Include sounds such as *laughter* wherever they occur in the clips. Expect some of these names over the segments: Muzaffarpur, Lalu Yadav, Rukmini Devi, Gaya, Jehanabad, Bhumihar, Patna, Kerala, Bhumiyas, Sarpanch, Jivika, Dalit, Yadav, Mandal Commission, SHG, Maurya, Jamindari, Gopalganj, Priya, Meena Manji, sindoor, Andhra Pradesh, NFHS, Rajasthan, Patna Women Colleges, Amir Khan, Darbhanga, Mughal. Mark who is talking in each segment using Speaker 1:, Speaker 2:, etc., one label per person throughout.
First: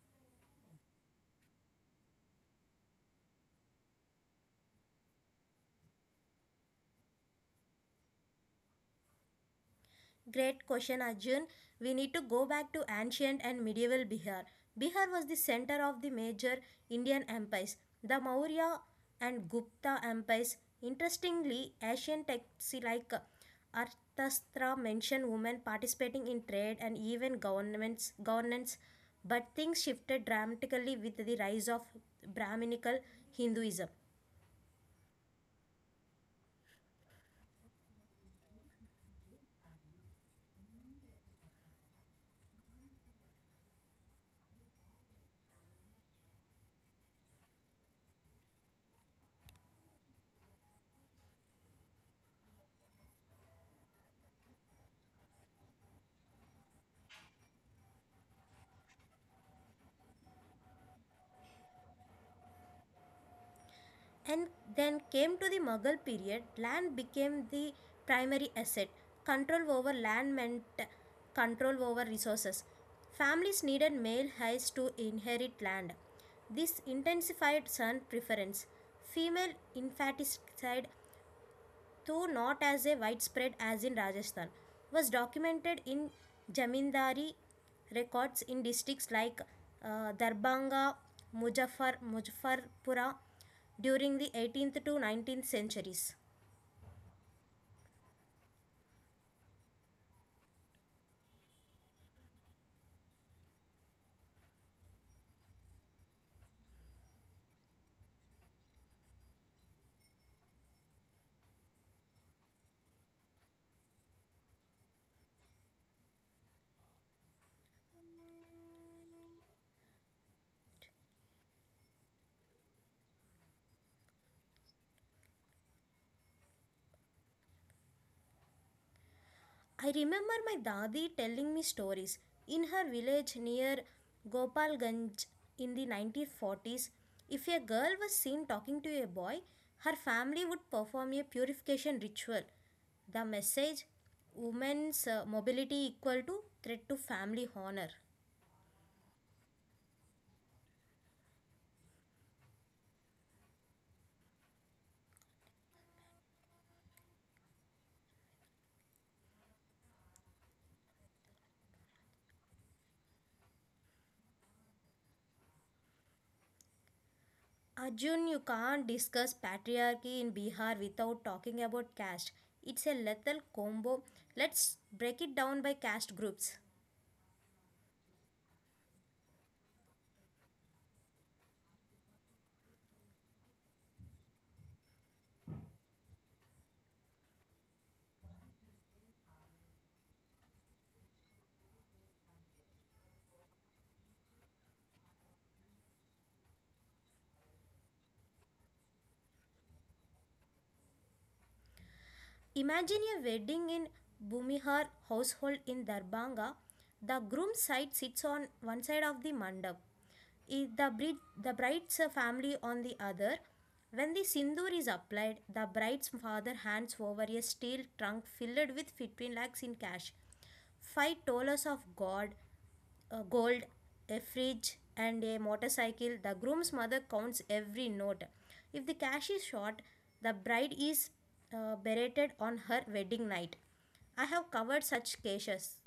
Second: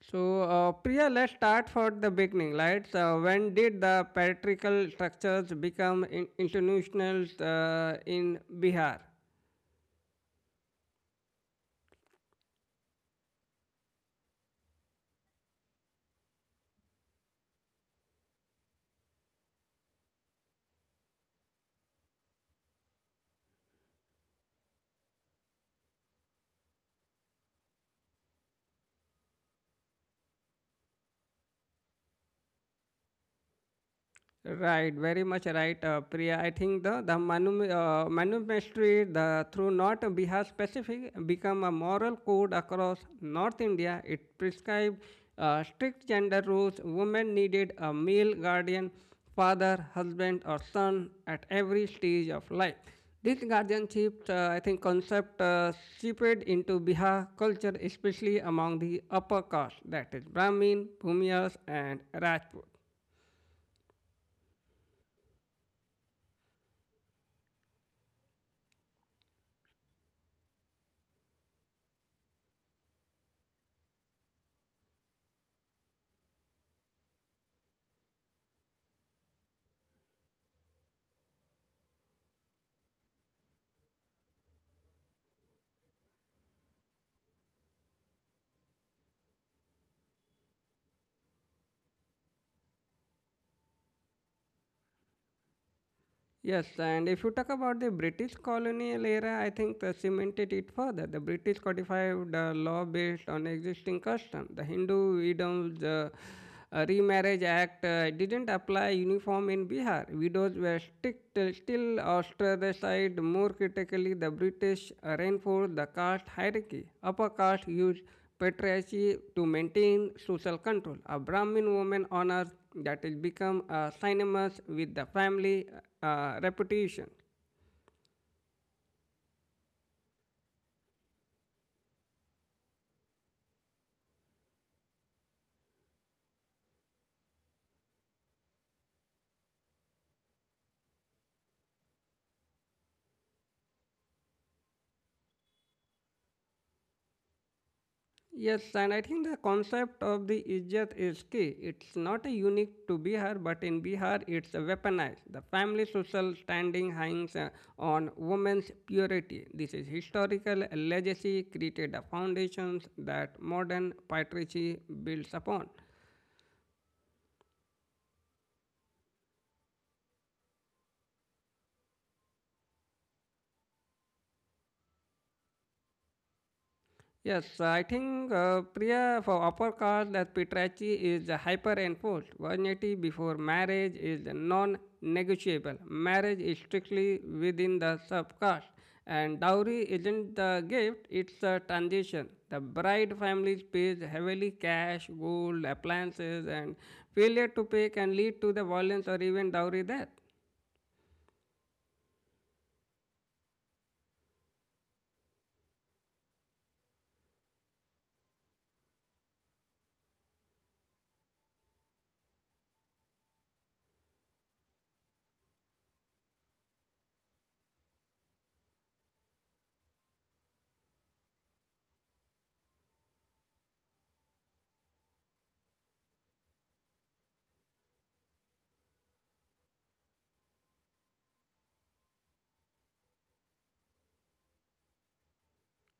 Speaker 1: So, Priya, let's start for the beginning, right? So, when did the patriarchal structures become institutional in Bihar?
Speaker 2: Great question, Arjun. We need to go back to ancient and medieval Bihar. Bihar was the center of the major Indian empires, the Maurya and Gupta empires. Interestingly, ancient texts like Arthashastra mention women participating in trade and even governance, but things shifted dramatically with the rise of Brahminical Hinduism.
Speaker 1: Right, very much right, Priya. I think the manumestry the through not Bihar specific become a moral code across North India. It prescribed strict gender rules. Women needed a male guardian, father, husband, or son at every stage of life. This guardianship, I think, concept seeped into Bihar culture, especially among the upper caste, that is Brahmin, Bhumiyas, and Rajput.
Speaker 2: And then came to the Mughal period, land became the primary asset. Control over land meant control over resources. Families needed male heirs to inherit land. This intensified son preference. Female infanticide, though not as a widespread as in Rajasthan, was documented in Jamindari records in districts like Darbanga, Mujaffarpura during the 18th to 19th centuries.
Speaker 1: Yes, and if you talk about the British colonial era, I think they cemented it further. The British codified the law based on existing custom. The Hindu widows remarriage act didn't apply uniform in Bihar. Widows were strict, still ostracized. More critically, the British reinforced the caste hierarchy. Upper caste used patriarchy to maintain social control. A Brahmin woman on earth that will become synonymous with the family reputation.
Speaker 2: I remember my dadi telling me stories. In her village near Gopalganj in the 1940s, if a girl was seen talking to a boy, her family would perform a purification ritual. The message: women's mobility equal to threat to family honor.
Speaker 1: Yes, and I think the concept of the Ijat is key. It's not a unique to Bihar, but in Bihar it's weaponized. The family social standing hangs on women's purity. This is historical legacy created a foundations that modern patriarchy builds upon.
Speaker 2: Arjun, you can't discuss patriarchy in Bihar without talking about caste. It's a lethal combo. Let's break it down by caste groups.
Speaker 1: Yes, I think Priya, for upper caste that Petrachi is the hyper enforced. 180 before marriage is the non-negotiable. Marriage is strictly within the sub-caste. And dowry isn't the gift, it's a transition. The bride family pays heavily cash, gold, appliances, and failure to pay can lead to the violence or even dowry death.
Speaker 2: Imagine a wedding in Bhumihar household in Darbhanga. The groom's side sits on one side of the mandap. The the bride's family on the other. When the sindoor is applied, the bride's father hands over a steel trunk filled with 15 lakhs in cash, $5 of gold, uh, gold, a fridge, and a motorcycle. The groom's mother counts every note. If the cash is short, the bride is berated on her wedding night. I have covered such cases.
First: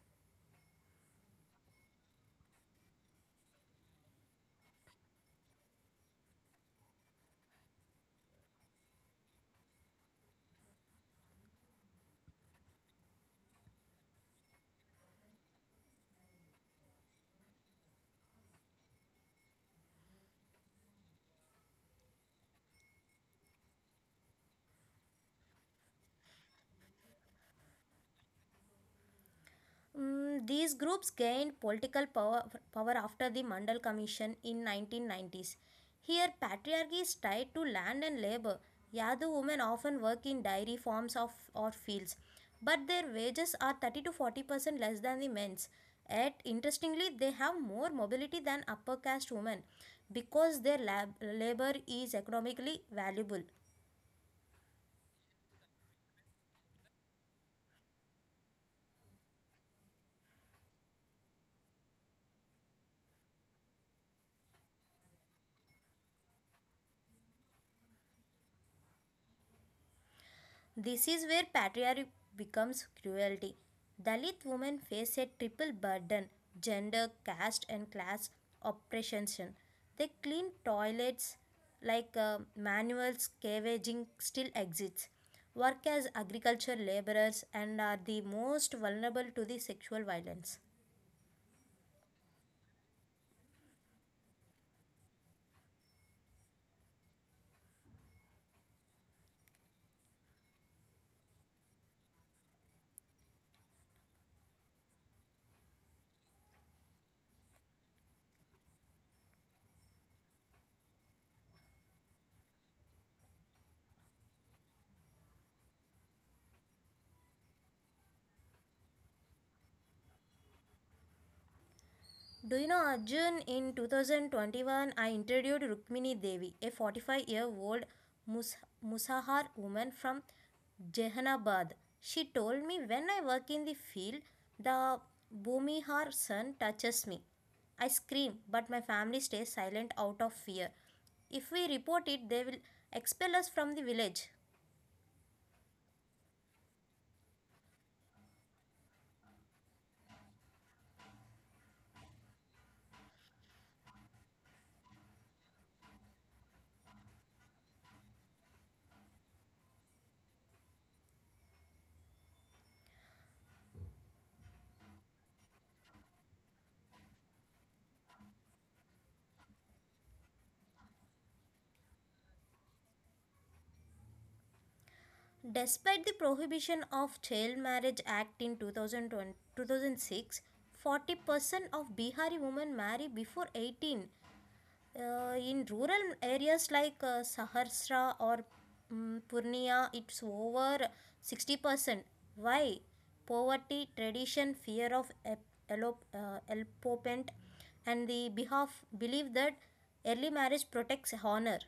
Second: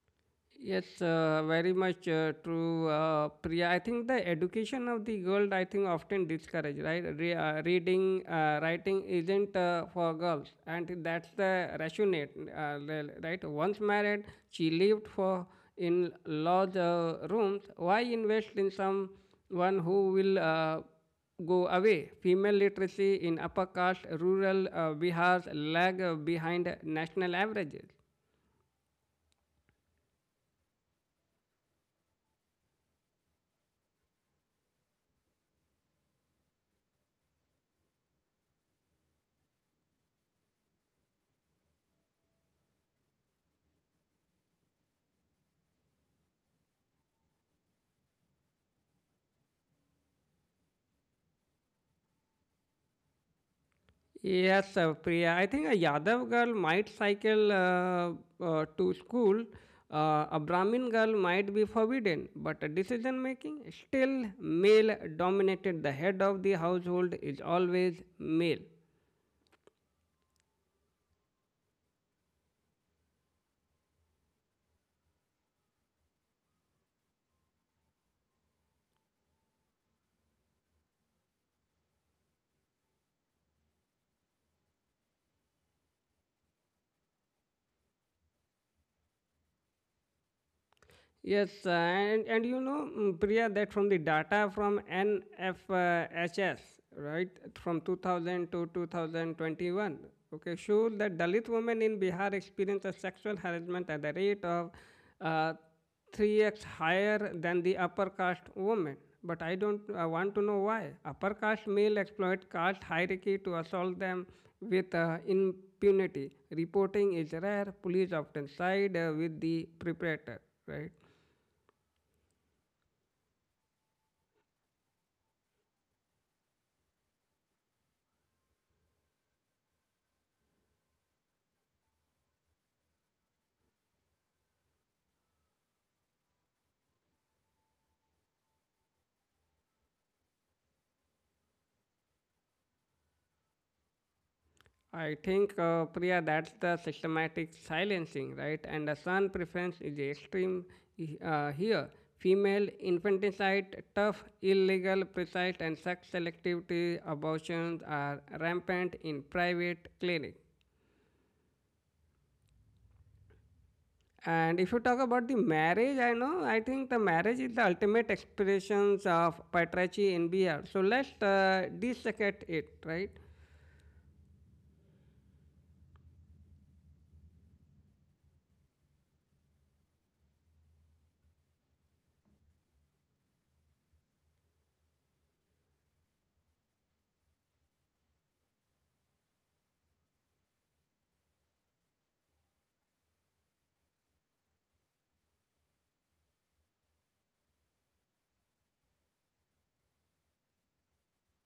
Speaker 1: Yes, very much true, Priya. I think the education of the girl, I think, often discouraged, right? Reading, writing isn't for girls, and that's the rationale, right? Once married, she lived for in large rooms. Why invest in someone who will go away. Female literacy in upper caste rural Bihar lag behind national averages.
Speaker 2: Mm, these groups gained political power after the Mandal Commission in 1990s. Here, patriarchy is tied to land and labor. Yadu women often work in dairy farms or fields, but their wages are 30 to 40% less than the men's. Yet, interestingly, they have more mobility than upper caste women because their labor is economically valuable.
Speaker 1: Yes, Priya. I think a Yadav girl might cycle to school. A Brahmin girl might be forbidden, but decision making still male dominated. The head of the household is always male.
Speaker 2: This is where patriarchy becomes cruelty. Dalit women face a triple burden: gender, caste, and class oppression. They clean toilets, like manual scavenging still exists, work as agriculture laborers, and are the most vulnerable to the sexual violence.
Speaker 1: Yes, and you know, mm, Priya, that from the data from NFHS, right, from 2000 to 2021, okay, shows that Dalit women in Bihar experience a sexual harassment at the rate of uh, 3x higher than the upper caste women. But I don't want to know why. Upper caste male exploit caste hierarchy to assault them with impunity. Reporting is rare. Police often side with the perpetrator, right?
Speaker 2: Do you know, Arjun? In 2021, I interviewed Rukmini Devi, a 45-year-old Mus- Musahar woman from Jehanabad. She told me, when I work in the field, the Bhumihar sun touches me. I scream, but my family stays silent out of fear. If we report it, they will expel us from the village.
Speaker 1: I think, Priya, that's the systematic silencing, right? And the son preference is extreme here. Female infanticide, tough, illegal, precise, and sex selectivity abortions are rampant in private clinics. And if you talk about the marriage, I know, I think the marriage is the ultimate expressions of patriarchy in BR. So let's dissect it, right?
Speaker 2: Despite the prohibition of Child Marriage Act in 2020 2006, percent of Bihari women marry before 18. Uh, in rural areas like Saharsra or Purnia, it's over 60%. Why? Poverty, tradition, fear of elopement, and the behalf believe that early marriage protects honor.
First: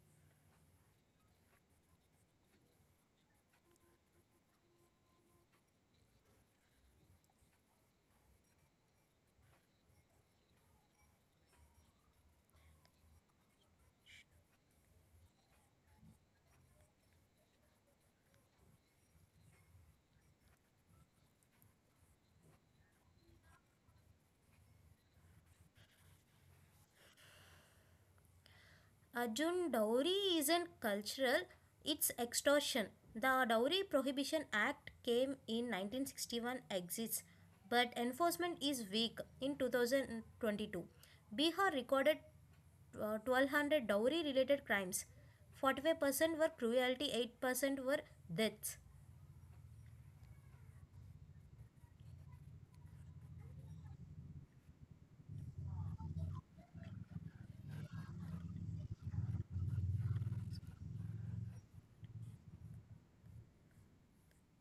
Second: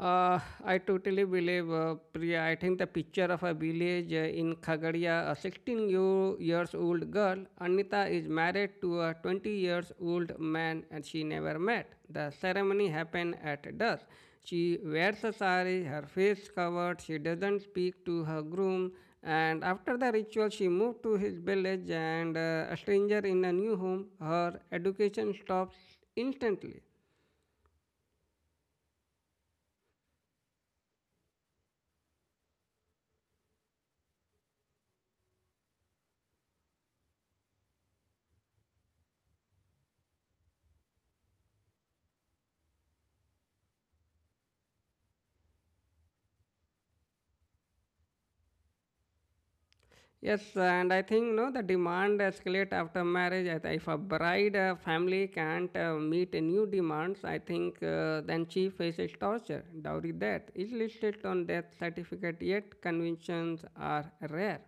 Speaker 1: I totally believe, Priya. I think the picture of a village in Khagadia, a years old girl, Anita, is married to a 20 years old man and she never met. The ceremony happened at dusk. She wears a sari, her face covered, she doesn't speak to her groom, and after the ritual, she moved to his village and a stranger in a new home. Her education stops instantly.
Speaker 2: Arjun, dowry isn't cultural, it's extortion. The Dowry Prohibition Act came in 1961 exists, but enforcement is weak. In 2022, Bihar recorded 1200 dowry related crimes. 45% were cruelty, 8% were deaths.
Speaker 1: Yes, and I think no, the demand escalate after marriage. If a bride family can't meet a new demands, I think then she faces torture. Dowry death is listed on death certificate, yet conventions are rare.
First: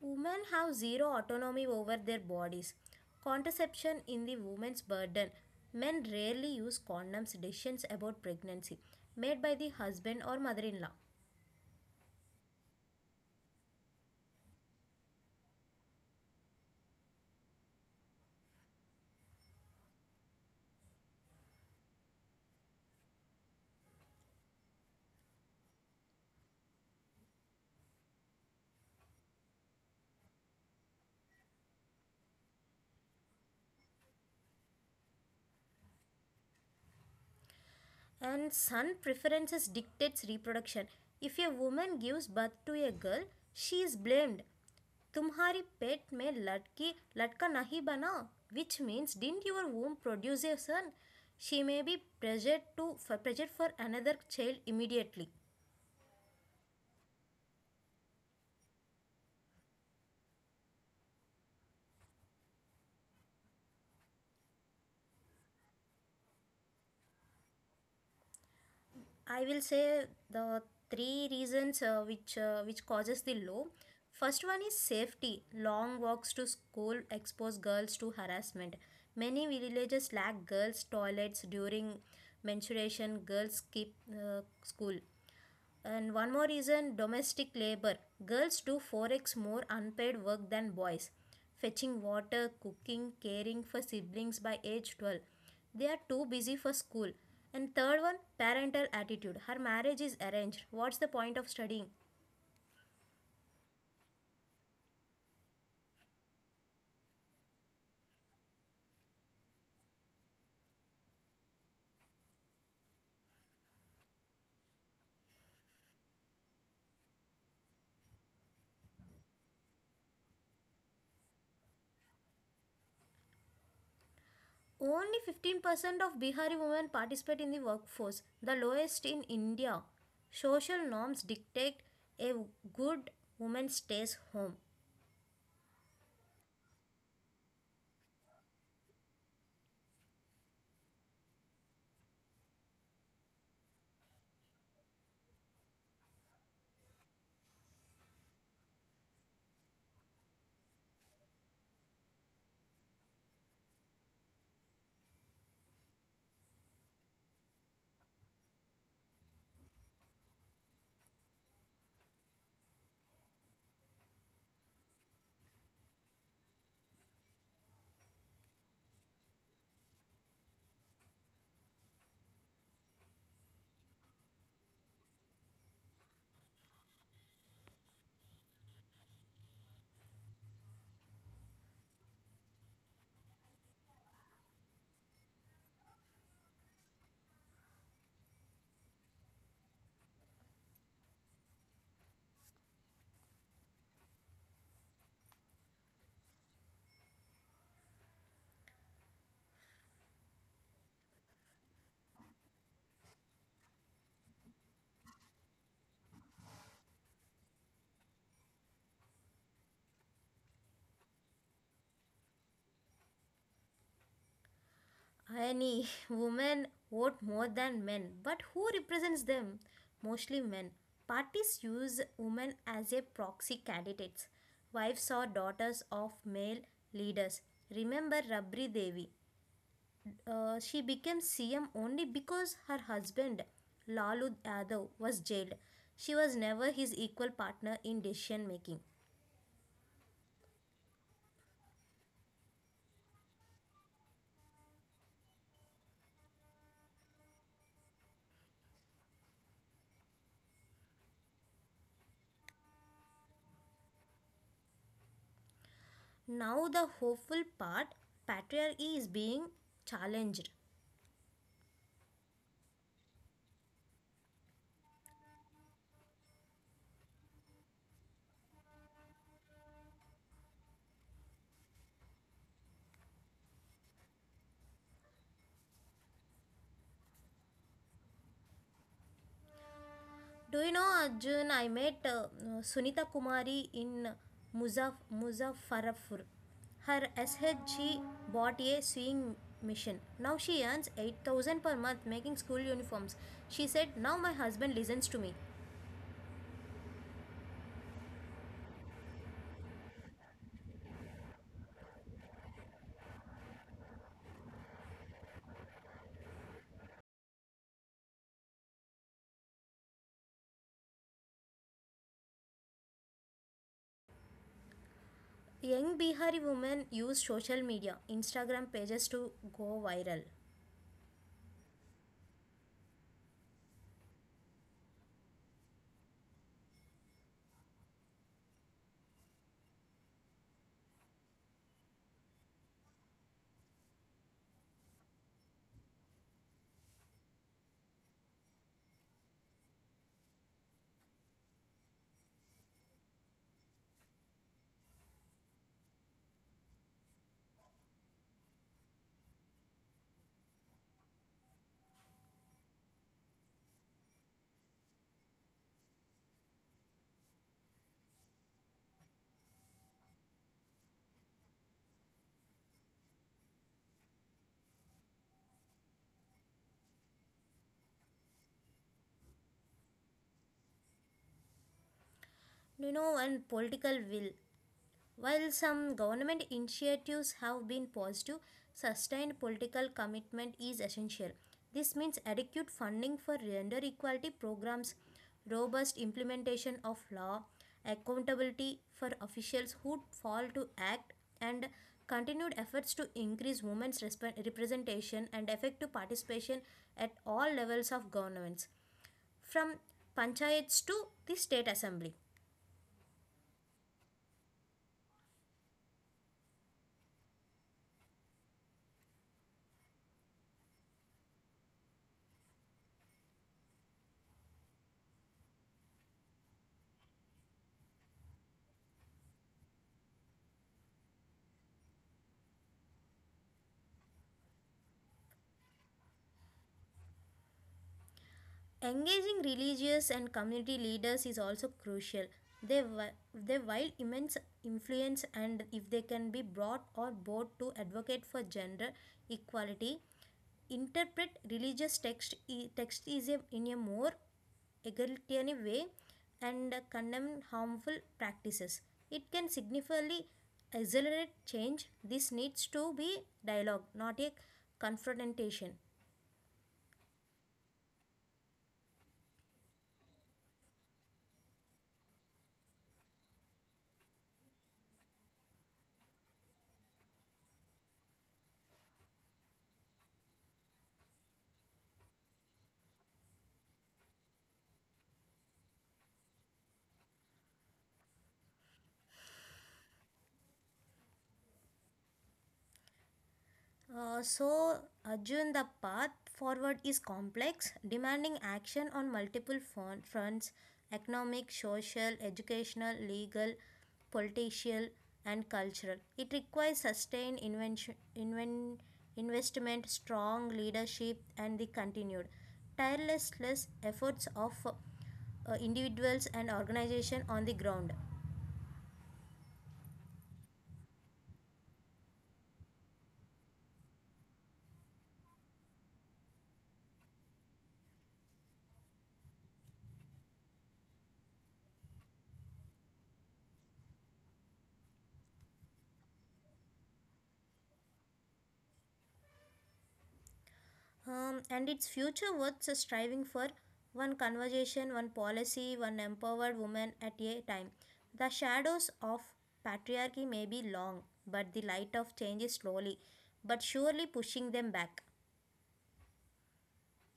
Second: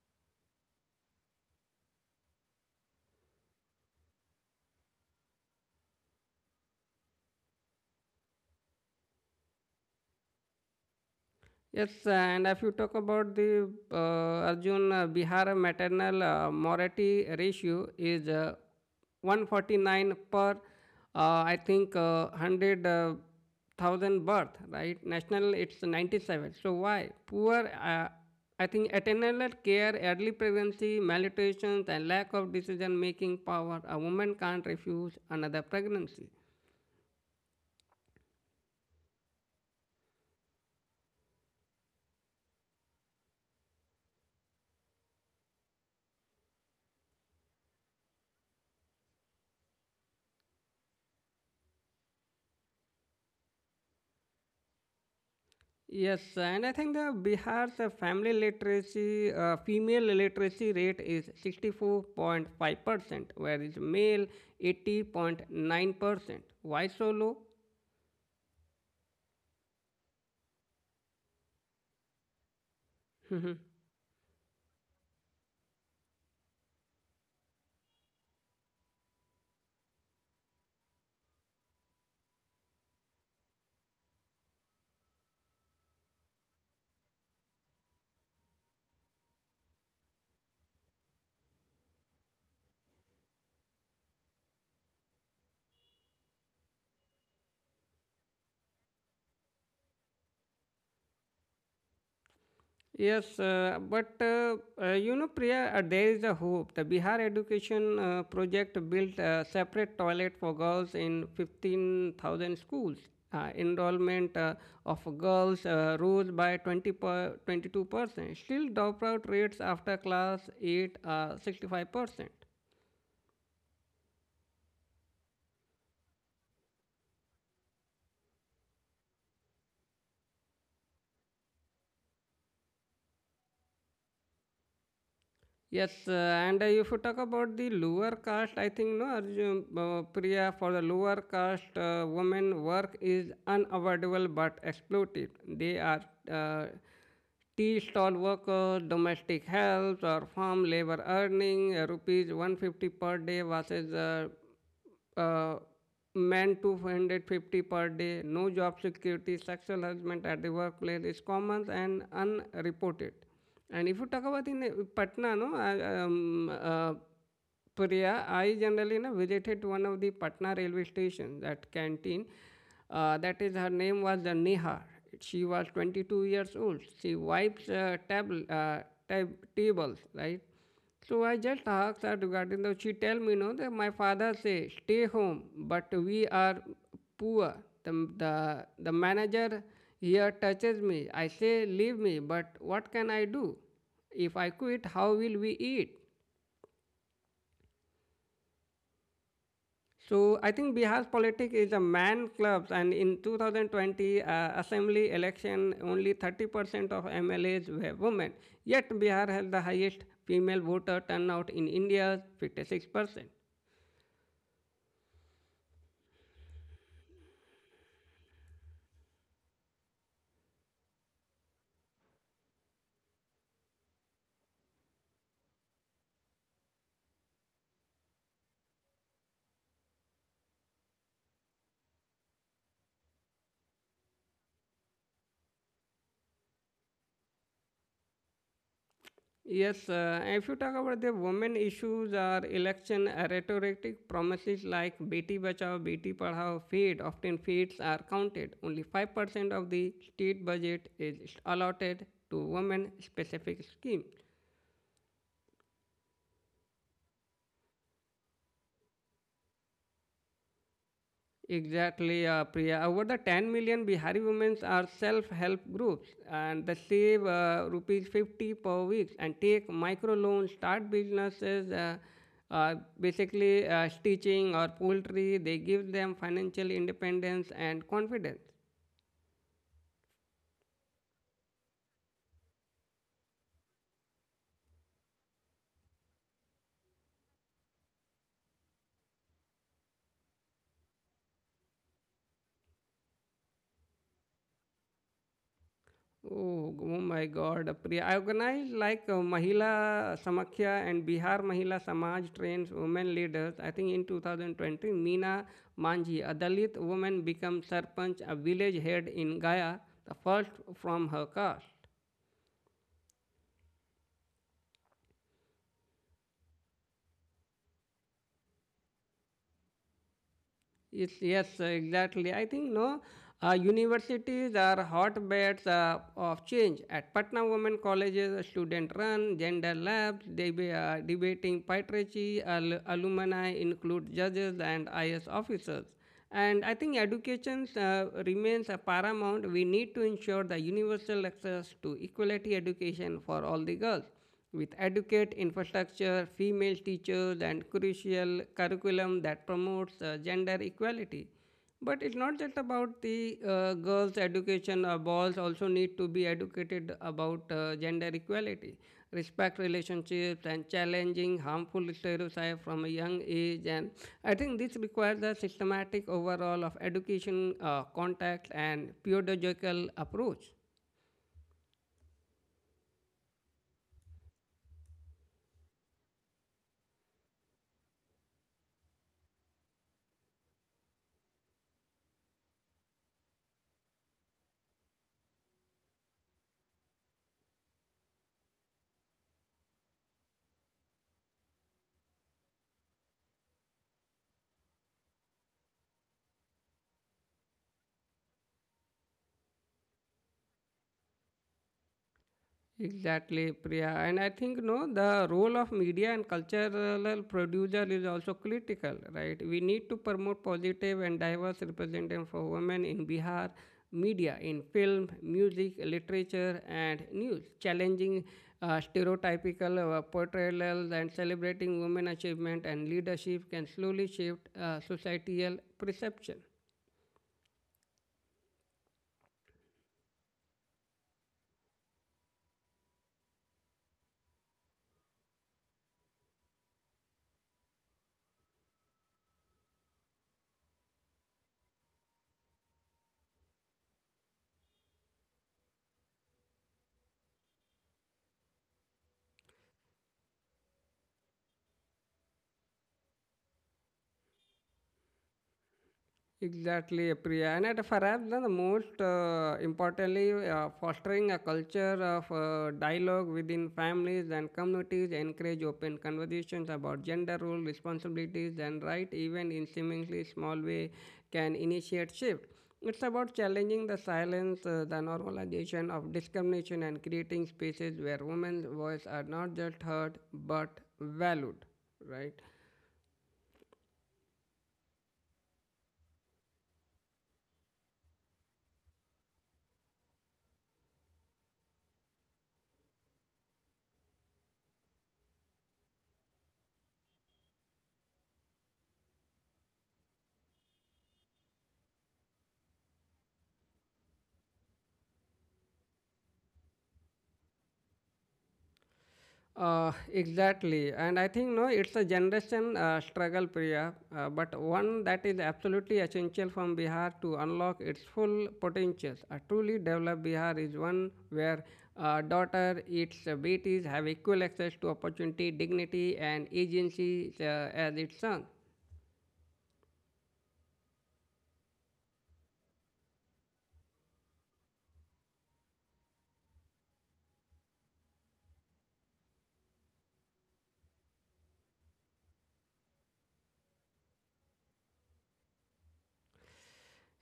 Speaker 2: Women have zero autonomy over their bodies. Contraception in the woman's burden. Men rarely use condoms. Decisions about pregnancy made by the husband or mother-in-law.
Speaker 1: Yes, and if you talk about the Arjun, Bihar maternal mortality ratio is 149 per I think 100,000 birth, right? National it's 97. So why? Poor I think attainable care, early pregnancy, malnutrition and lack of decision making power. A woman can't refuse another pregnancy.
Speaker 2: And son preferences dictates reproduction. If a woman gives birth to a girl, she is blamed. तुम्हारी पेट में लड़की लड़का नहीं बना, which means, didn't your womb produce a son? She may be pressured for another child immediately.
Speaker 1: Yes, and I think the Bihar's family literacy, female literacy rate is 64.5%, whereas male 80.9%. Why so
Speaker 2: I will say the three reasons which causes the
Speaker 1: low? *laughs*
Speaker 2: low. First one is safety. Long walks to school expose girls to harassment. Many villages lack girls' toilets during menstruation. Girls skip school. And one more reason: domestic labor. Girls do 4x more unpaid work than boys, fetching water, cooking, caring for siblings by age 12. They are too busy for school. And third one, parental attitude. Her marriage is arranged. What's the point of studying?
Speaker 1: Yes, but you know, Priya, there is a hope. The Bihar Education Project built a separate toilet for girls in 15,000 schools. Enrollment of girls rose by 22%. Still, dropout rates after class 8 are 65%.
Speaker 2: Only 15% of Bihari women participate in the workforce, the lowest in India. Social norms dictate a good woman stays home.
Speaker 1: Yes, and if you talk about the lower caste, I think no, Arjun, Priya, for the lower caste women, work is unavoidable but exploited. They are uh, tea stall workers, domestic helps, or farm labor earning rupees 150 per day versus uh, men to 450 per day, no job security, sexual harassment at the workplace is common and unreported. And if you talk about in Patna, no, Priya, I generally na, visited one of the Patna railway station, that canteen. That is, her name was Neha. She was 22 years old. She wipes tables, right? So I just asked her regarding the. She tell me, no, that my father say stay home, but we are poor. The, the manager here touches me. I say leave me, but what can I do? If I quit, how will we eat? So I think Bihar's politics is a man club, and in 2020 assembly election, only 30% of MLAs were women. Yet Bihar has the highest female voter turnout in India, 56%.
Speaker 2: Any *laughs* women vote more than men, but who represents them? Mostly men. Parties use women as a proxy candidates, wives or daughters of male leaders. Remember Rabri Devi? She became CM only because her husband Lalu Yadav was jailed. She was never his equal partner in decision making.
Speaker 1: Yes, if you talk about the women issues or election rhetoric, promises like Beti Bachao, Beti Padhao feed. Often feeds are counted. Only 5% of the state budget is allotted to women specific schemes.
Speaker 2: Now the hopeful part, patriarchy is being challenged.
Speaker 1: Exactly, Priya. Over the 10 million Bihari women are self-help groups, and they save rupees 50 per week and take micro loans, start businesses, basically stitching or poultry. They give them financial independence and confidence.
Speaker 2: Do you know, Arjun, I met Sunita Kumari in Muzaffarpur. Her SHG bought a sewing machine. Now she earns 8,000 per month making school uniforms. She said, now my husband listens to me.
Speaker 1: Oh, oh my God, Priya. I organized like Mahila Samakhya and Bihar Mahila Samaj trains women leaders. I think in 2020, Meena Manji, a Dalit woman, became Sarpanch, a village head in Gaya, the first from her caste.
Speaker 2: Young Bihari women use social media, Instagram pages to go viral.
Speaker 1: Yes, yes, exactly. I think no, universities are hotbeds of change. At Patna Women Colleges, student run gender labs. They be debating patriarchy. Alumni include judges and IS officers. And I think education remains a paramount. We need to ensure the universal access to equality education for all the girls with adequate infrastructure, female teachers, and crucial curriculum that promotes gender equality. But it's not just about the girls' education. Boys also need to be educated about gender equality, respect relationships, and challenging harmful stereotypes from a young age. And I think this requires a systematic overall of education, context, and pedagogical approach.
Speaker 2: Do you know, one political will. While some government initiatives have been positive, sustained political commitment is essential. This means adequate funding for gender equality programs, robust implementation of law, accountability for officials who fail to act, and continued efforts to increase women's representation and effective participation at all levels of governments, from panchayats to the state assembly.
Speaker 1: Exactly, Priya. And I think no, the role of media and cultural producer is also critical, right? We need to promote positive and diverse representation for women in Bihar media, in film, music, literature, and news, challenging stereotypical portrayals and celebrating women achievement and leadership can slowly shift societal perception.
Speaker 2: Engaging religious and community leaders is also crucial. They wield immense influence, and if they can be brought or bought to advocate for gender equality, interpret religious text is a, in a more egalitarian way, and condemn harmful practices, it can significantly accelerate change. This needs to be dialogue, not a confrontation.
Speaker 1: Exactly, Priya. And at perhaps the most importantly, fostering a culture of dialogue within families and communities, encourage open conversations about gender role, responsibilities, and right, even in seemingly small way, can initiate shift. It's about challenging the silence, the normalization of discrimination, and creating spaces where women's voice are not just heard but valued, right?
Speaker 2: So, Arjun, the path forward is complex, demanding action on multiple fronts: economic, social, educational, legal, political, and cultural. It requires sustained investment, strong leadership, and the continued tireless efforts of individuals and organizations on the ground.
Speaker 1: Exactly, and I think no, it's a generation struggle, Priya, but one that is absolutely essential from Bihar to unlock its full potential. A truly developed Bihar is one where daughter, its beaties have equal access to opportunity, dignity, and agency as its son.
Speaker 2: Um, and its future worth striving for, one conversation, one policy, one empowered woman at a time. The shadows of patriarchy may be long, but the light of change is slowly but surely pushing them back.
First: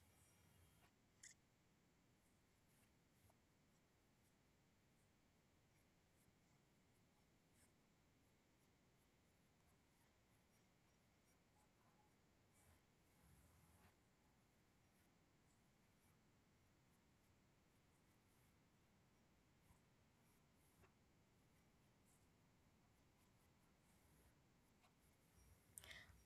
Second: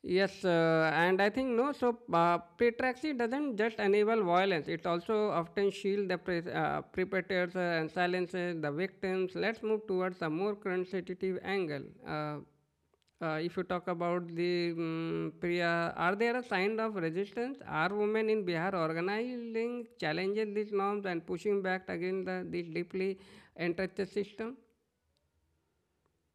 Speaker 1: Yes, and I think no. So patriarchy doesn't just enable violence; it also often shield the perpetrators and silences the victims. Let's move towards a more sensitive angle. If you talk about the Priya, are there a sign of resistance? Are women in Bihar organizing, challenging these norms, and pushing back against this deeply entrenched system?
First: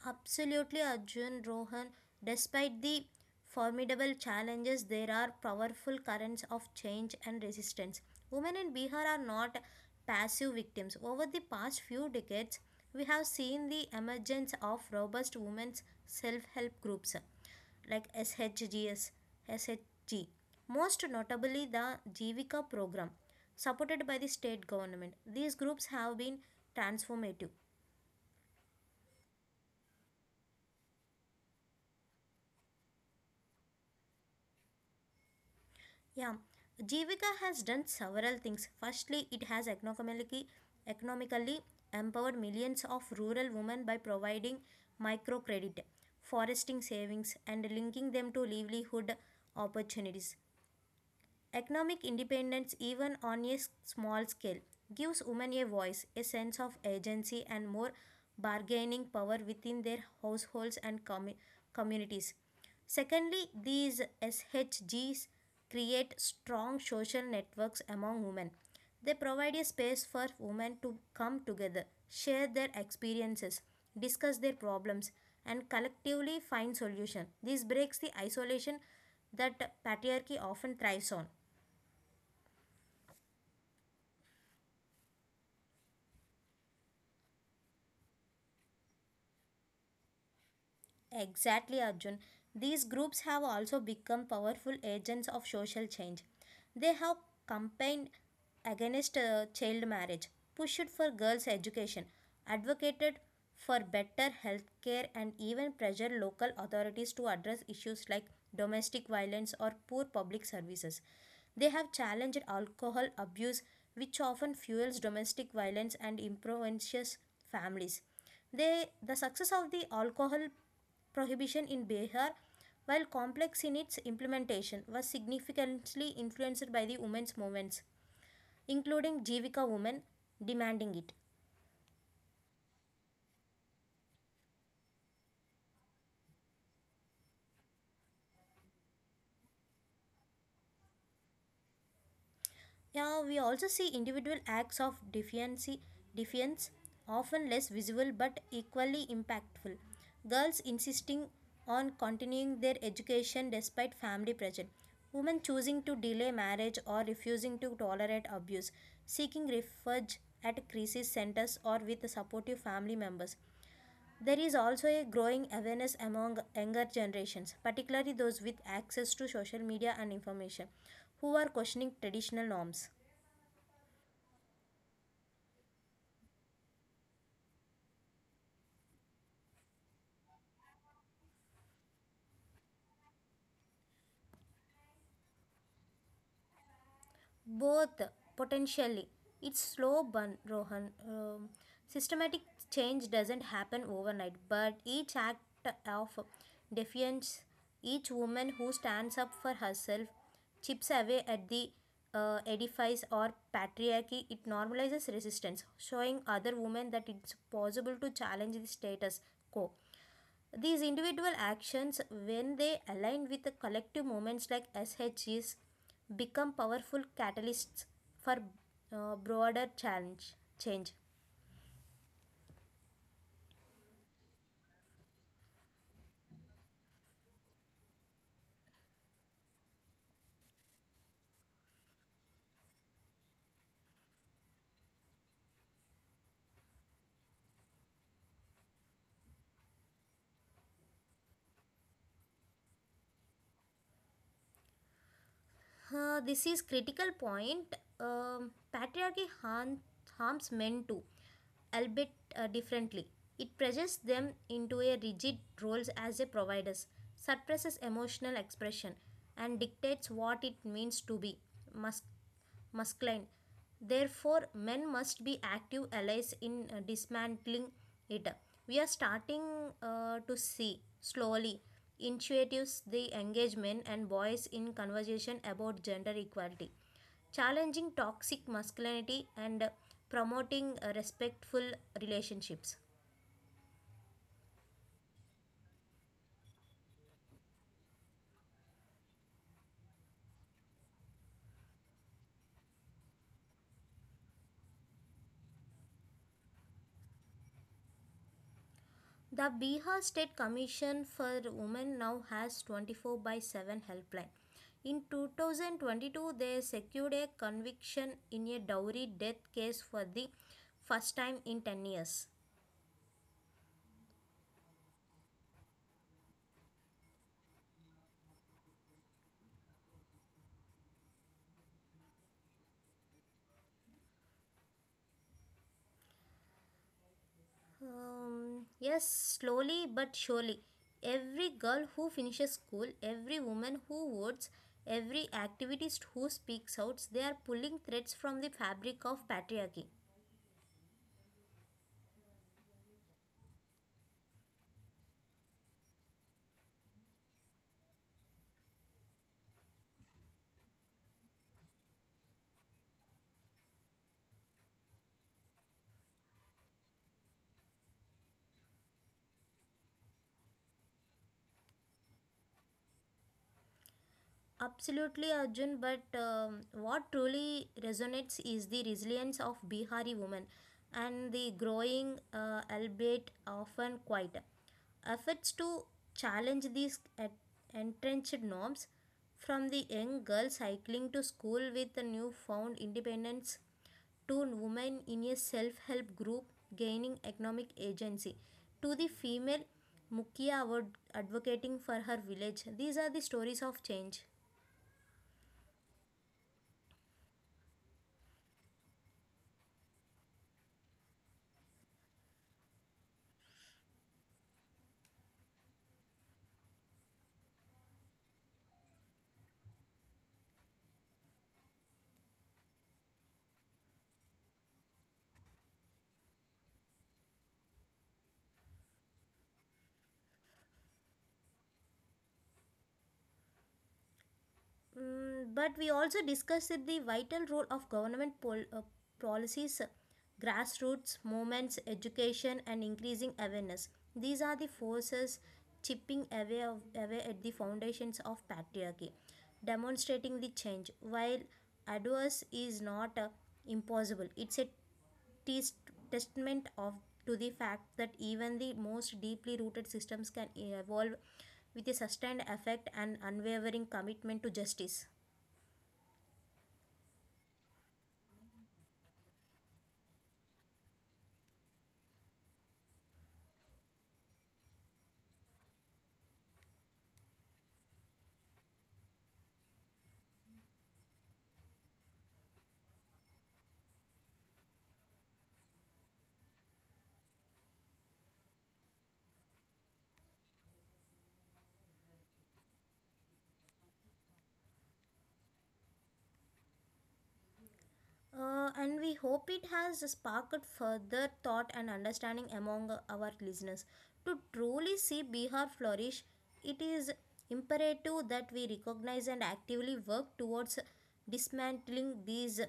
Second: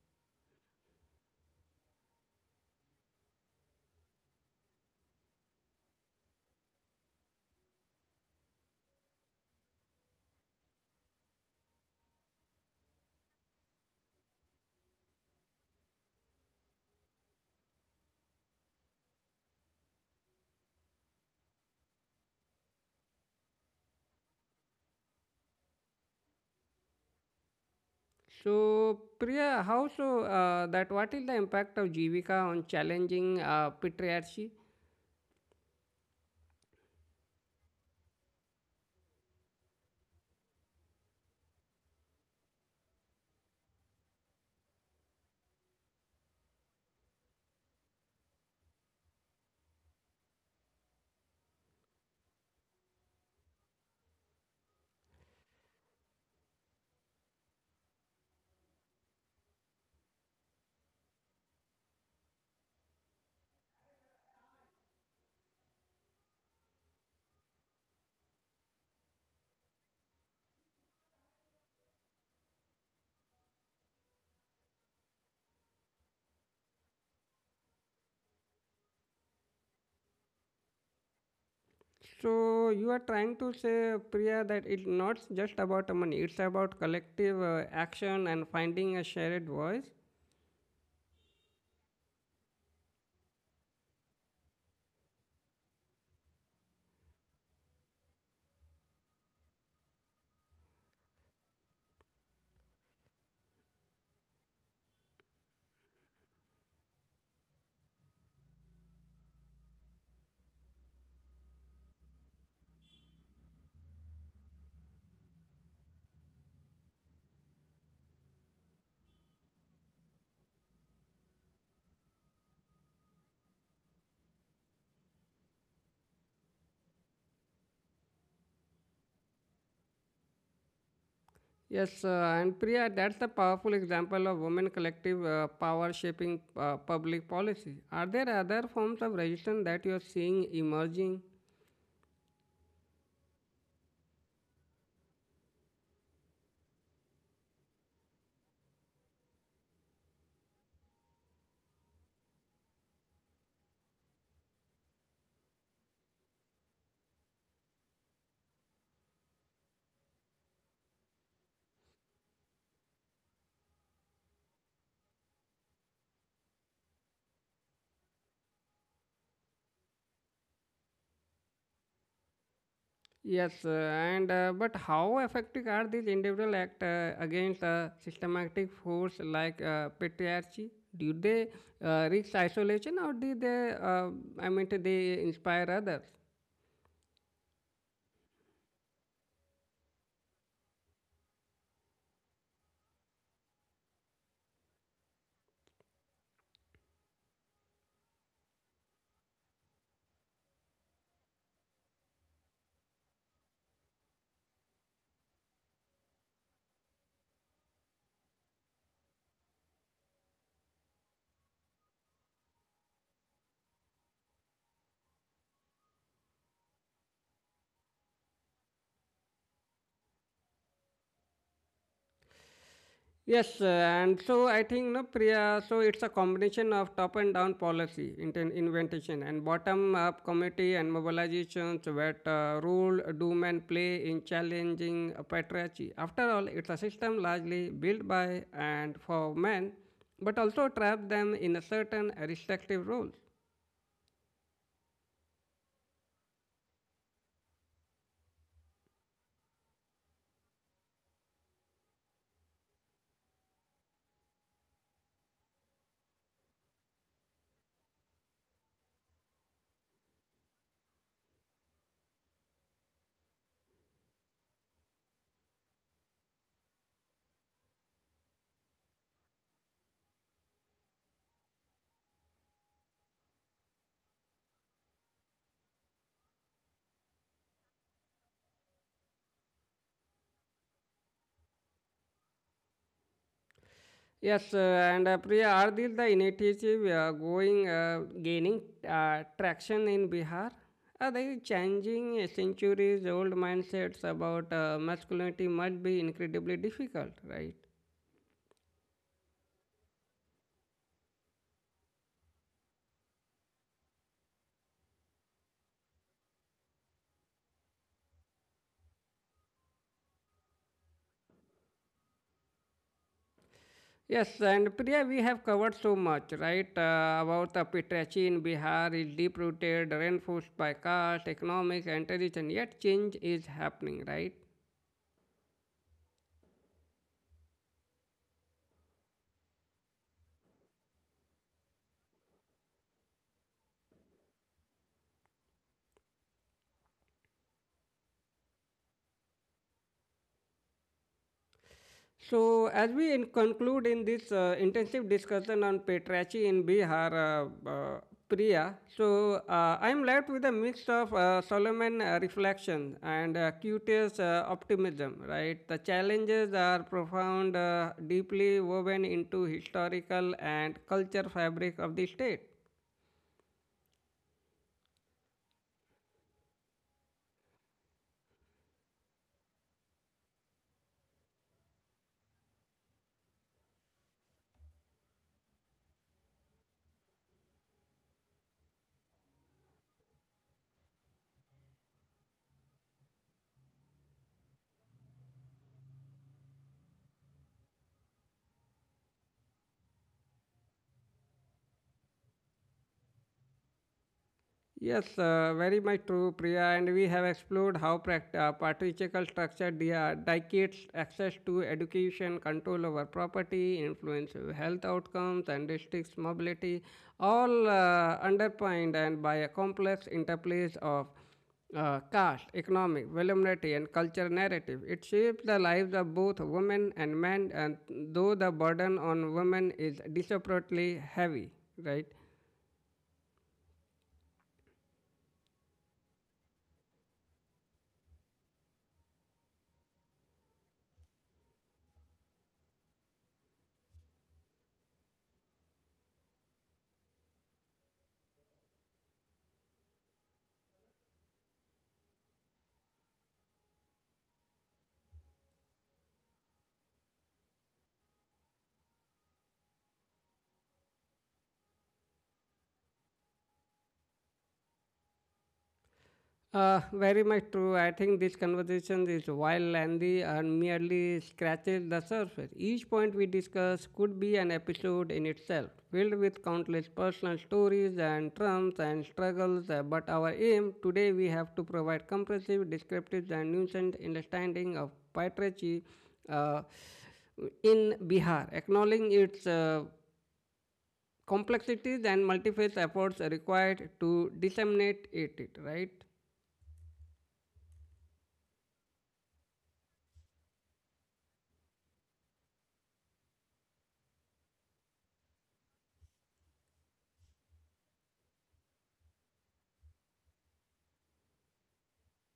Speaker 2: Absolutely, Arjun Rohan. Despite the formidable challenges, there are powerful currents of change and resistance. Women in Bihar are not passive victims. Over the past few decades, we have seen the emergence of robust women's self help groups, like SHG, most notably the Jivika program supported by the state government. These groups have been transformative.
Speaker 1: So, Priya, how so that what is the impact of Jivika on challenging patriarchy?
Speaker 2: Yeah, Jivika has done several things. Firstly, it has economically empowered millions of rural women by providing microcredit, foresting savings, and linking them to livelihood opportunities. Economic independence, even on a small scale, gives women a voice, a sense of agency, and more bargaining power within their households and communities. Secondly, these SHGs create strong social networks among women. They provide a space for women to come together, share their experiences, discuss their problems, and collectively find solutions. This breaks the isolation that patriarchy often thrives on.
Speaker 1: So, you are trying to say, Priya, that it's not just about money, it's about collective action and finding a shared voice.
Speaker 2: Exactly, Arjun. These groups have also become powerful agents of social change. They have campaigned against child marriage, pushed for girls' education, advocated for better health care, and even pressured local authorities to address issues like domestic violence or poor public services. They have challenged alcohol abuse, which often fuels domestic violence and impoverishes families. They, the success of the alcohol prohibition in Bihar, while complex in its implementation, was significantly influenced by the women's movements, including Jivika women demanding it.
Speaker 1: Yes, and Priya, that's a powerful example of women collective power shaping public policy. Are there other forms of resistance that you are seeing emerging?
Speaker 2: Yeah, we also see individual acts of defiance, often less visible but equally impactful. Girls insisting on continuing their education despite family pressure. Women choosing to delay marriage or refusing to tolerate abuse. Seeking refuge at crisis centers or with supportive family members. There is also a growing awareness among younger generations, particularly those with access to social media and information, who are questioning traditional norms.
Speaker 1: Yes, and but how effective are these individual acts against a systematic force like patriarchy? Do they reach isolation, or do they? I mean, they inspire others?
Speaker 2: Both potentially. It's slow burn, Rohan. Systematic change doesn't happen overnight, but each act of defiance, each woman who stands up for herself, chips away at the edifice or patriarchy. It normalizes resistance, showing other women that it's possible to challenge the status quo. These individual actions, when they align with the collective movements like SHGs, become powerful catalysts for broader challenge change.
Speaker 1: Yes, and so I think no Priya. So it's a combination of top and down policy, invention, and bottom up committee and mobilizations that rule, doom, and play in challenging patriarchy. After all, it's a system largely built by and for men, but also trap them in a certain restrictive roles.
Speaker 2: This is critical point. Harms men too, albeit differently. It pressures them into a rigid roles as a providers, suppresses emotional expression, and dictates what it means to be mus- masculine. Therefore, men must be active allies in dismantling it. We are starting to see slowly initiatives the engagement and boys in conversation about gender equality, challenging toxic masculinity and promoting respectful relationships.
Speaker 1: Yes, and Priya, are these the initiative going gaining traction in Bihar? Are they changing centuries-old mindsets about masculinity must be incredibly difficult, right?
Speaker 2: The Bihar State Commission for Women now has 24 by 7 helpline. In 2022, they secured a conviction in a dowry death case for the first time in 10 years.
Speaker 1: Yes, and Priya, we have covered so much, right? About the patriarchy in Bihar is deep-rooted, reinforced by caste, economics, and religion. Yet change is happening, right?
Speaker 2: Yes, slowly but surely. Every girl who finishes school, every woman who votes, every activist who speaks out, they are pulling threads from the fabric of patriarchy.
Speaker 1: So, as we in conclude in this intensive discussion on patriarchy in Bihar, uh, uh, Priya, so I'm left with a mix of Solomon reflection and curious optimism, right? The challenges are profound, deeply woven into historical and culture fabric of the state.
Speaker 2: Absolutely, Arjun. But what truly resonates is the resilience of Bihari women and the growing, albeit often quiet, efforts to challenge these entrenched norms, from the young girl cycling to school with a newfound independence, to women in a self help group gaining economic agency, to the female Mukia advocating for her village. These are the stories of change.
Speaker 1: Yes, very much true, Priya. And we have explored how patriarchal structure dictates access to education, control over property, influence of health outcomes, and restricts mobility, all underpinned and by a complex interplays of caste, economic, vulnerability, and culture narrative. It shapes the lives of both women and men, and though the burden on women is disproportionately heavy, right?
Speaker 2: Mm, but we also discussed the vital role of government policies, grassroots movements, education, and increasing awareness. These are the forces chipping away at the foundations of patriarchy, demonstrating the change. While adverse is not impossible, it's a tes- testament of to the fact that even the most deeply rooted systems can evolve with a sustained effect and unwavering commitment to justice.
Speaker 1: Very much true. I think this conversation is while lengthy and merely scratches the surface. Each point we discuss could be an episode in itself, filled with countless personal stories and triumphs and struggles. But our aim today we have to provide comprehensive, descriptive, and nuanced understanding of patriarchy uh, in Bihar, acknowledging its complexities and multifaceted efforts required to disseminate it. Right?
Speaker 2: And we hope it has sparked further thought and understanding among our listeners. To truly see Bihar flourish, it is imperative that we recognize and actively work towards dismantling these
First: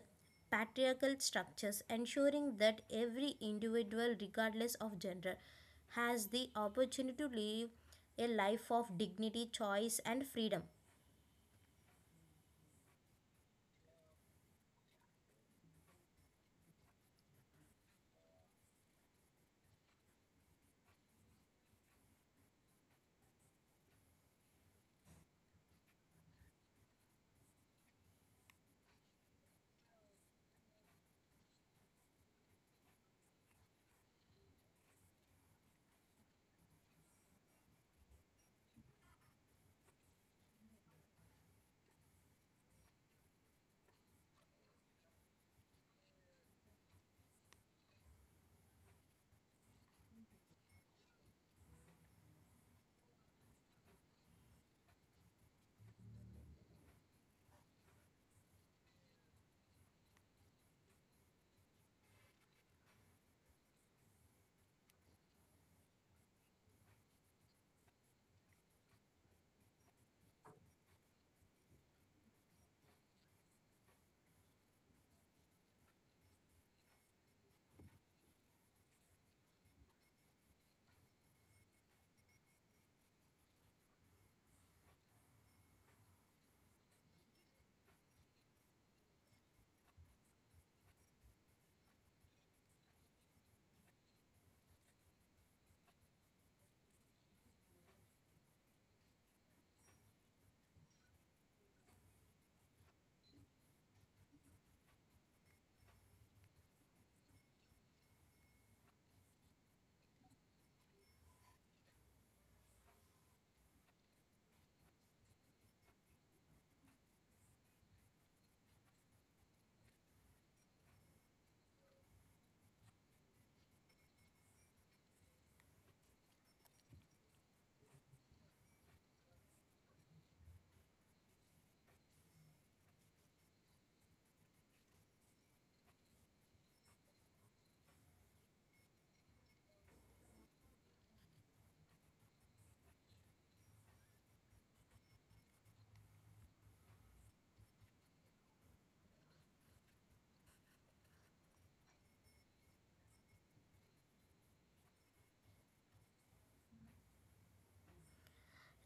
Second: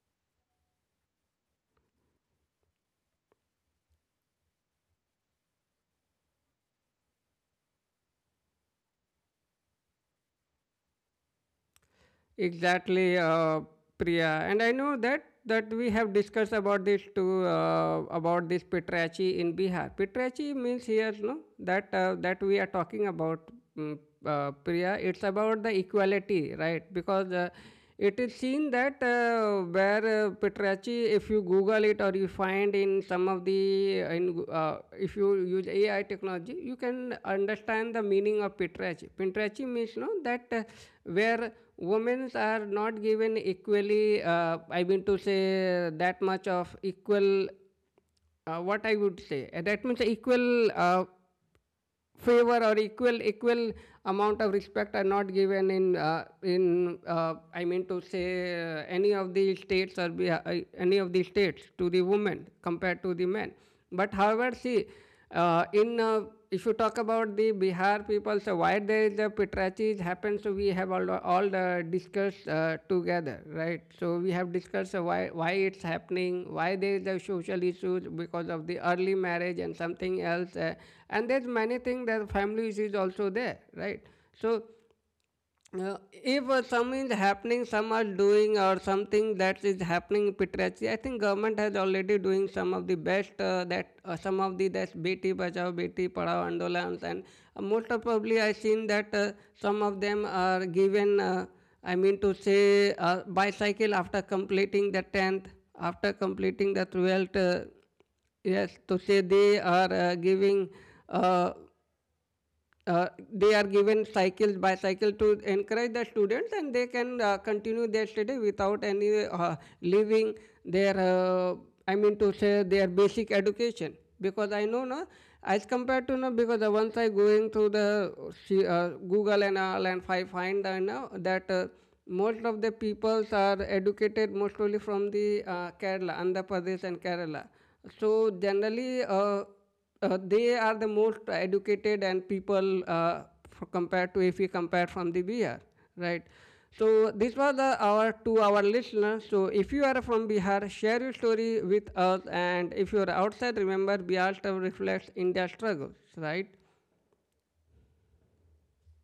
Speaker 2: patriarchal structures, ensuring that every individual, regardless of gender, has the opportunity to live a life of dignity, choice, and freedom.
Speaker 1: Exactly, Priya. And I know that we have discussed about this too about this Pitrachi in Bihar. Pitrachi means here, no, that that we are talking about, mm, Priya. It's about the equality, right? Because it is seen that where Petrachi, if you Google it or you find in some of the, in, if you use AI technology, you can understand the meaning of Petrachi. Petrachi means no that where women are not given equally, I mean to say that much of equal what I would say. That means equal favor or equal amount of respect are not given in I mean to say any of the states or be, any of the states to the women compared to the men. But however, see in if you talk about the Bihar people. So why there is a Pitrachi happens, so we have all the discussed together, right? So we have discussed uh, why it's happening, why there is a social issues because of the early marriage and something else, and there's many things that family issues also there, right? So if some is happening, some are doing or something that is happening in Pitrachi, I think government has already doing some of the best that some of the that Beti Bachao, Beti Padhao Andolans and most of probably I seen that some of them are given, I mean to say, bicycle after completing the 10th, after completing the 12th, Yes, to say they are giving uh, they are given cycles by cycle to encourage the students and they can continue their study without any leaving their I mean to say their basic education because I know no as compared to no because once I going through the Google and all and I find I know that most of the peoples are educated mostly from the Kerala, Andhra Pradesh and Kerala. So generally they are the most educated and people compared to if we compare from the Bihar, right? So this was the, our to our listeners. So if you are from Bihar, share your story with us, and if you are outside, remember Bihar still reflects India's struggles, right?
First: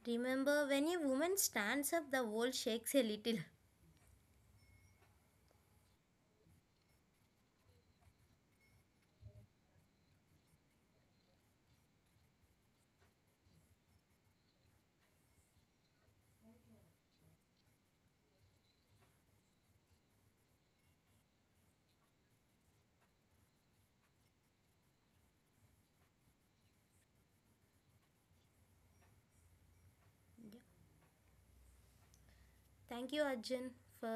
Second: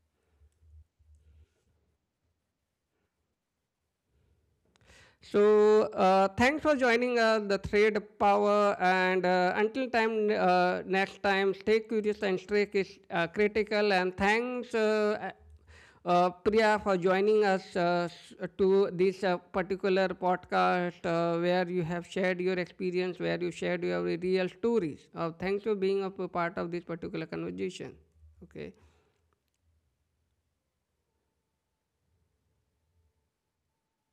Speaker 2: Remember, when a woman stands up, the world shakes a little.
Speaker 1: So, thanks for joining the Thread Power. And until time, next time, stay curious and stay critical. And thanks, Priya, for joining us to this particular podcast where you have shared your experience, where you shared your real stories. Thanks for being a part of this particular conversation. Okay.
Speaker 2: Thank you, Arjun, for